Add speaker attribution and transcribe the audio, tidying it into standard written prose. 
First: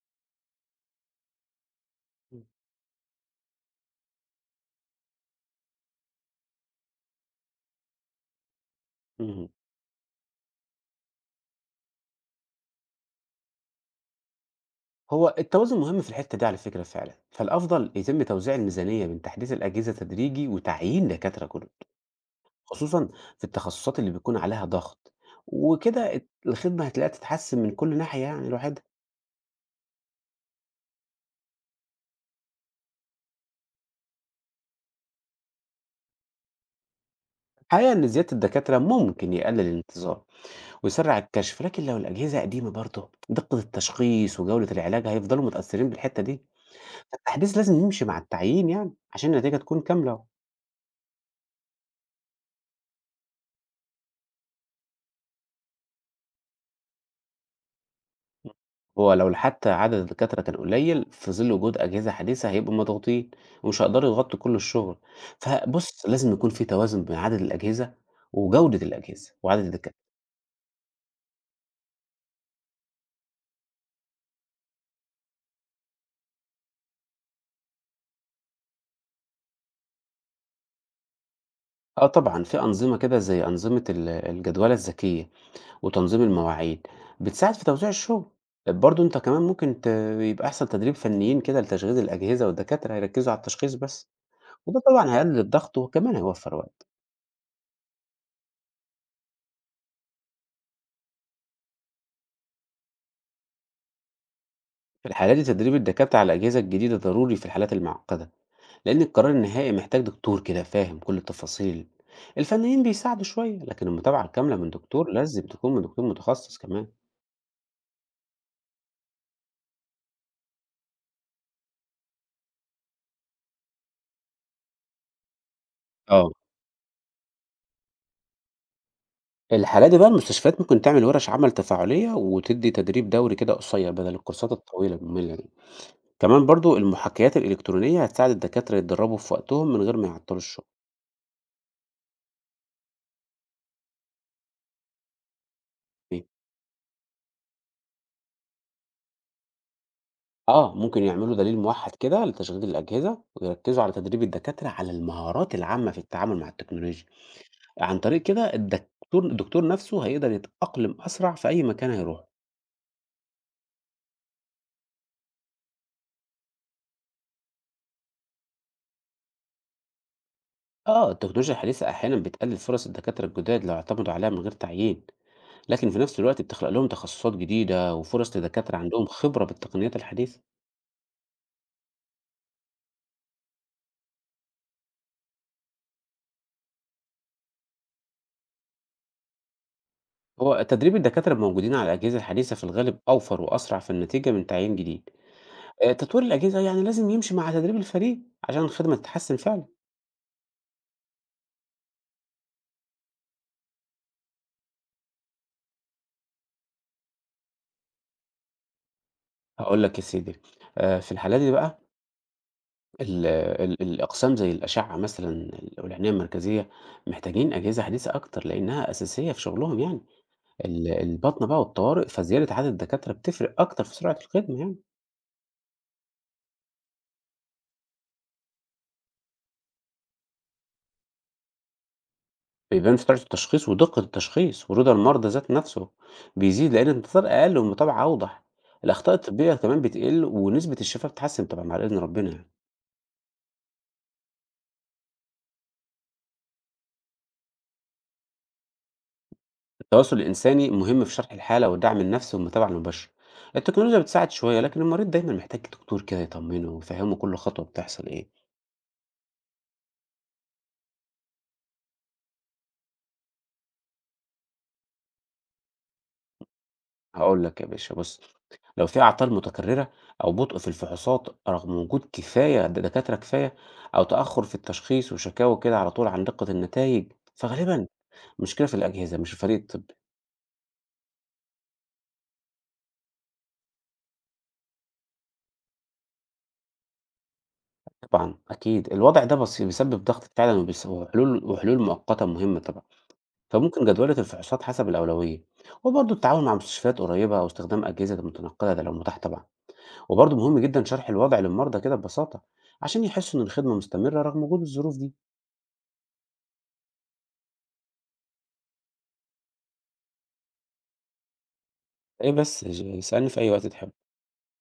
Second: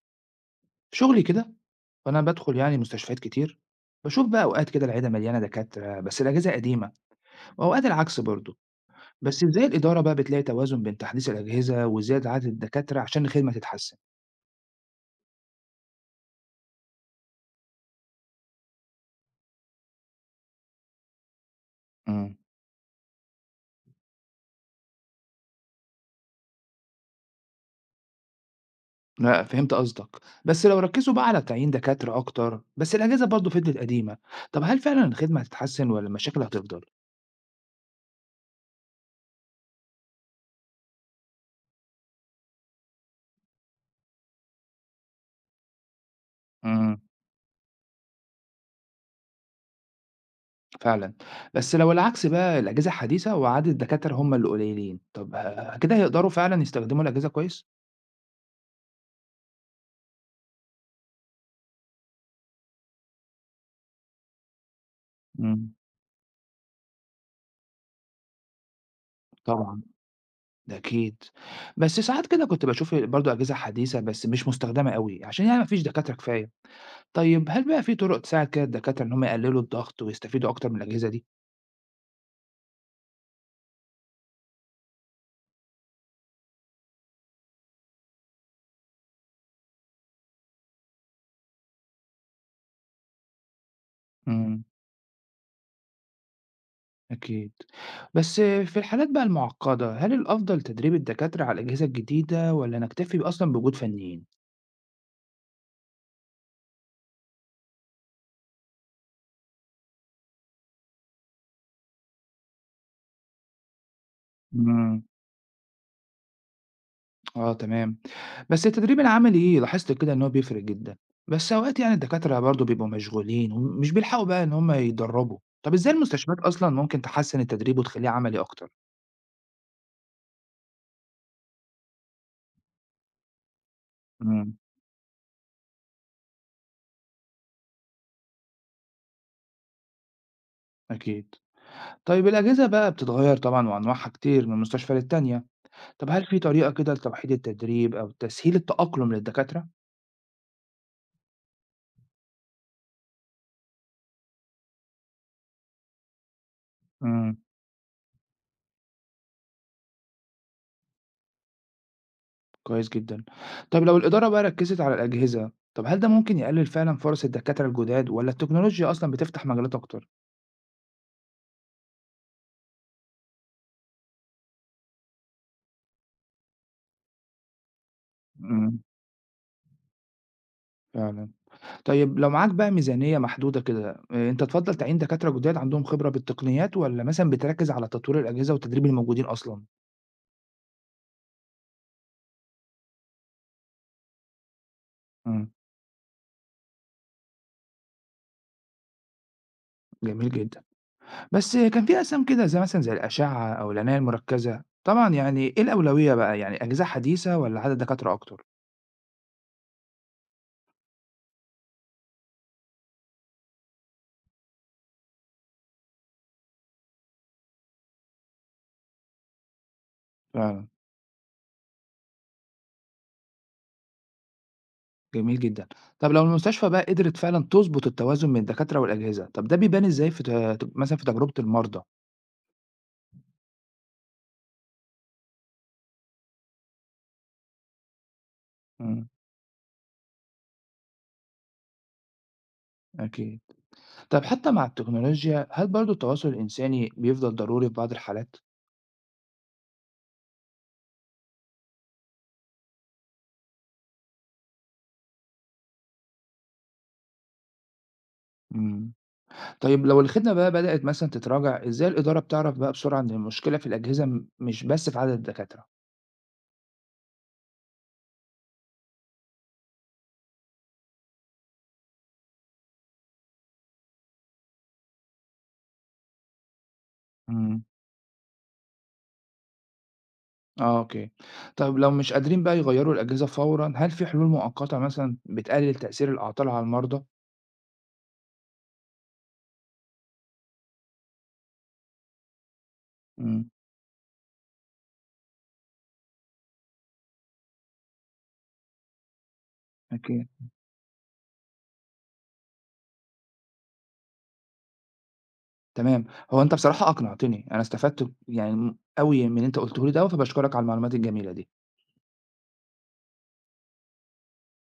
Speaker 1: في شغلي كده، فأنا
Speaker 2: إمم.
Speaker 1: بادخل يعني مستشفيات كتير. بشوف بقى أوقات كده العيادة مليانة دكاترة بس الأجهزة قديمة، وأوقات العكس برضه. بس
Speaker 2: اهم.
Speaker 1: إزاي الإدارة بقى بتلاقي توازن بين تحديث الأجهزة وزيادة عدد الدكاترة عشان الخدمة تتحسن؟
Speaker 2: هو التوازن مهم في الحتّة دي على فكرة فعلًا، فالأفضل يتم توزيع الميزانية بين تحديث الأجهزة تدريجي وتعيين دكاترة جدد،
Speaker 1: امم
Speaker 2: خصوصًا في التخصصات اللي بيكون عليها ضغط، وكده الخدمة هتلاقيها تتحسن من كل ناحية يعني لوحدها.
Speaker 1: لا، فهمت قصدك. بس لو ركزوا بقى على تعيين دكاترة أكتر بس الأجهزة برضه فضلت قديمة، طب هل فعلا الخدمة هتتحسن ولا المشاكل هتفضل؟
Speaker 2: الحقيقة إن زيادة الدكاترة ممكن يقلل الانتظار ويسرّع الكشف، لكن لو الأجهزة قديمة برضه دقة التشخيص وجودة العلاج هيفضلوا متأثرين بالحتّة دي،
Speaker 1: امم
Speaker 2: فالتحديث لازم يمشي مع التعيين يعني عشان النتيجة تكون كاملة.
Speaker 1: فعلا. بس لو العكس بقى الأجهزة حديثة وعدد الدكاترة هم اللي قليلين، طب كده هيقدروا فعلا يستخدموا الأجهزة كويس؟
Speaker 2: هو لو حتى عدد الدكاترة كان قليل في ظل وجود أجهزة حديثة هيبقوا مضغوطين ومش هيقدروا يغطوا كل الشغل.
Speaker 1: امم
Speaker 2: فبص لازم يكون في توازن بين عدد الأجهزة وجودة الأجهزة وعدد
Speaker 1: طبعا،
Speaker 2: الدكاترة.
Speaker 1: ده أكيد. بس ساعات كده كنت باشوف برضه أجهزة حديثة بس مش مستخدمة أوي، عشان يعني ما فيش دكاترة كفاية. طيب هل بقى في طرق تساعد كده الدكاترة إن هم يقللوا الضغط ويستفيدوا أكتر من الأجهزة دي؟
Speaker 2: اه طبعا في أنظمة كده زي أنظمة الجدولة الذكية وتنظيم المواعيد بتساعد في توزيع الشغل. برضو انت كمان يبقى أحسن تدريب فنيين كده لتشغيل الأجهزة والدكاترة هيركزوا على التشخيص بس،
Speaker 1: إمم،
Speaker 2: وده طبعا هيقلل الضغط وكمان هيوفر وقت.
Speaker 1: أكيد. بس في الحالات بقى المعقدة، هل الأفضل تدريب الدكاترة على الأجهزة الجديدة والّا نكتفي أصلًا بوجود فنيين؟
Speaker 2: في الحالة دي تدريب الدكاترة على الأجهزة الجديدة ضروري في الحالات المعقدة، لأن القرار النهائي محتاج دكتور كده فاهم كل التفاصيل. الفنانين بيساعدوا شوية لكن المتابعة الكاملة من
Speaker 1: إمم.
Speaker 2: دكتور لازم تكون من دكتور متخصص كمان.
Speaker 1: آه تمام. بس التدريب العملي لاحظت كده إن هو بيفرق جدًا، بس أوقات يعني الدكاترة برضه بيبقوا مشغولين ومش بيلحقوا بقى إن هم يتدربوا، طب إزاي
Speaker 2: اه
Speaker 1: المستشفيات أصلًا ممكن تحسن التدريب وتخليه عملي أكتر؟
Speaker 2: الحالات دي بقى المستشفيات ممكن تعمل ورش عمل تفاعلية وتدي تدريب دوري كده قصير بدل الكورسات
Speaker 1: إمم،
Speaker 2: الطويلة المملة دي. كمان برضو المحاكيات الإلكترونية هتساعد الدكاترة يتدربوا في وقتهم من غير ما يعطلوا الشغل.
Speaker 1: أكيد. طيب الأجهزة بقى بتتغير طبعًا وأنواعها كتير من مستشفى للتانية، طب هل في طريقة كده لتوحيد التدريب أو تسهيل التأقلم للدكاترة؟
Speaker 2: اه ممكن يعملوا دليل موحد كده لتشغيل الأجهزة ويركزوا على تدريب الدكاترة على المهارات العامة في التعامل مع التكنولوجيا.
Speaker 1: إمم،
Speaker 2: عن طريق كده الدكتور نفسه هيقدر يتأقلم أسرع في أي مكان هيروحه.
Speaker 1: كويس جدًا. طب لو الإدارة بقى ركزت على الأجهزة، طب هل ده ممكن يقلل فعلًا فرص الدكاترة الجداد والّا التكنولوجيا أصلًا بتفتح مجالات أكتر؟
Speaker 2: آه التكنولوجيا الحديثة أحيانا بتقلل فرص الدكاترة الجداد لو اعتمدوا عليها من غير تعيين، لكن في نفس الوقت بتخلق لهم تخصصات جديدة وفرص لدكاترة
Speaker 1: إمم،
Speaker 2: عندهم خبرة بالتقنيات الحديثة.
Speaker 1: فعلًا. طيب لو معاك بقى ميزانية محدودة كده، أنت تفضّل تعيين دكاترة جداد عندهم خبرة بالتقنيات والّا مثلًا بتركّز على تطوير الأجهزة وتدريب الموجودين أصلًا؟
Speaker 2: هو تدريب الدكاترة الموجودين على الأجهزة الحديثة في الغالب أوفر وأسرع في النتيجة من تعيين جديد.
Speaker 1: إمم،
Speaker 2: آه، تطوير الأجهزة يعني لازم يمشي مع تدريب الفريق عشان الخدمة تتحسن فعلا.
Speaker 1: جميل جدًا. بس كان في أقسام كده زي مثلًا زي الأشعة أو العناية المركزة، طبعًا يعني إيه الأولوية بقى، يعني أجهزة حديثة والّا عدد دكاترة أكتر؟
Speaker 2: هقول لك يا سيدي. آه، في الحالة دي بقى ال الأقسام زي الأشعة مثلًا والعناية المركزية محتاجين أجهزة حديثة أكتر، لإنها أساسية في شغلهم يعني،
Speaker 1: فعلًا،
Speaker 2: الباطنة بقى والطوارئ، فزيادة عدد الدكاترة بتفرق أكتر في سرعة الخدمة يعني.
Speaker 1: جميل جدًا. طب لو المستشفى بقى قدرت فعلًا تضبط التوازن بين الدكاترة والأجهزة، طب ده بيبان إزاي في ت ت مثلًا في تجربة المرضى؟
Speaker 2: بيبان في سرعة التشخيص ودقة التشخيص، ورضا المرضى ذات نفسه بيزيد لأن الانتظار أقل والمتابعة أوضح،
Speaker 1: إمم،
Speaker 2: الأخطاء الطبية كمان بتقل ونسبة الشفا بتتحسن طبعًا على إذن ربنا يعني.
Speaker 1: أكيد. طب حتى مع التكنولوجيا، هل برضه التواصل الإنساني بيفضل ضروري في بعض الحالات؟
Speaker 2: التواصل الإنساني مهم في شرح الحالة والدعم النفسي والمتابعة المباشرة. التكنولوجيا بتساعد شوية لكن المريض دايما محتاج دكتور كده يطمنه ويفهمه كل خطوة بتحصل إيه.
Speaker 1: إمم. طيب لو الخدمة بقى بدأت مثلًا تتراجع، إزاي الإدارة بتعرف بقى بسرعة إن المشكلة في الأجهزة مش بس في عدد الدكاترة؟
Speaker 2: هقول لك يا باشا بص، لو في أعطال متكررة أو بطء في الفحوصات رغم وجود كفاية دكاترة كفاية، أو تأخر في التشخيص وشكاوى كده على طول عن دقة النتائج،
Speaker 1: إمم.
Speaker 2: فغالبا مشكلة في الأجهزة مش في فريق الطب.
Speaker 1: آه، أوكي. طب لو مش قادرين بقى يغيّروا الأجهزة فورًا، هل في حلول مؤقتة مثلًا بتقلل تأثير الأعطال على المرضى؟
Speaker 2: طبعا أكيد الوضع ده بس بيسبب ضغط فعلا وحلول مؤقتة مهمة طبعا.
Speaker 1: إمم،
Speaker 2: فممكن جدولة الفحوصات حسب الأولوية، وبرضه التعاون مع مستشفيات قريبة أو استخدام أجهزة متنقلة ده لو متاح طبعا.
Speaker 1: أكيد.
Speaker 2: وبرضه مهم جدا شرح الوضع للمرضى كده ببساطة عشان يحسوا إن الخدمة مستمرة رغم وجود الظروف دي.
Speaker 1: تمام. هو أنت بصراحة أقنعتني، أنا استفدت يعني أوي من اللي أنت قُلته لي ده، فباشكرك على المعلومات الجميلة دي.
Speaker 2: إيه بس اسألني في أي وقت تحب.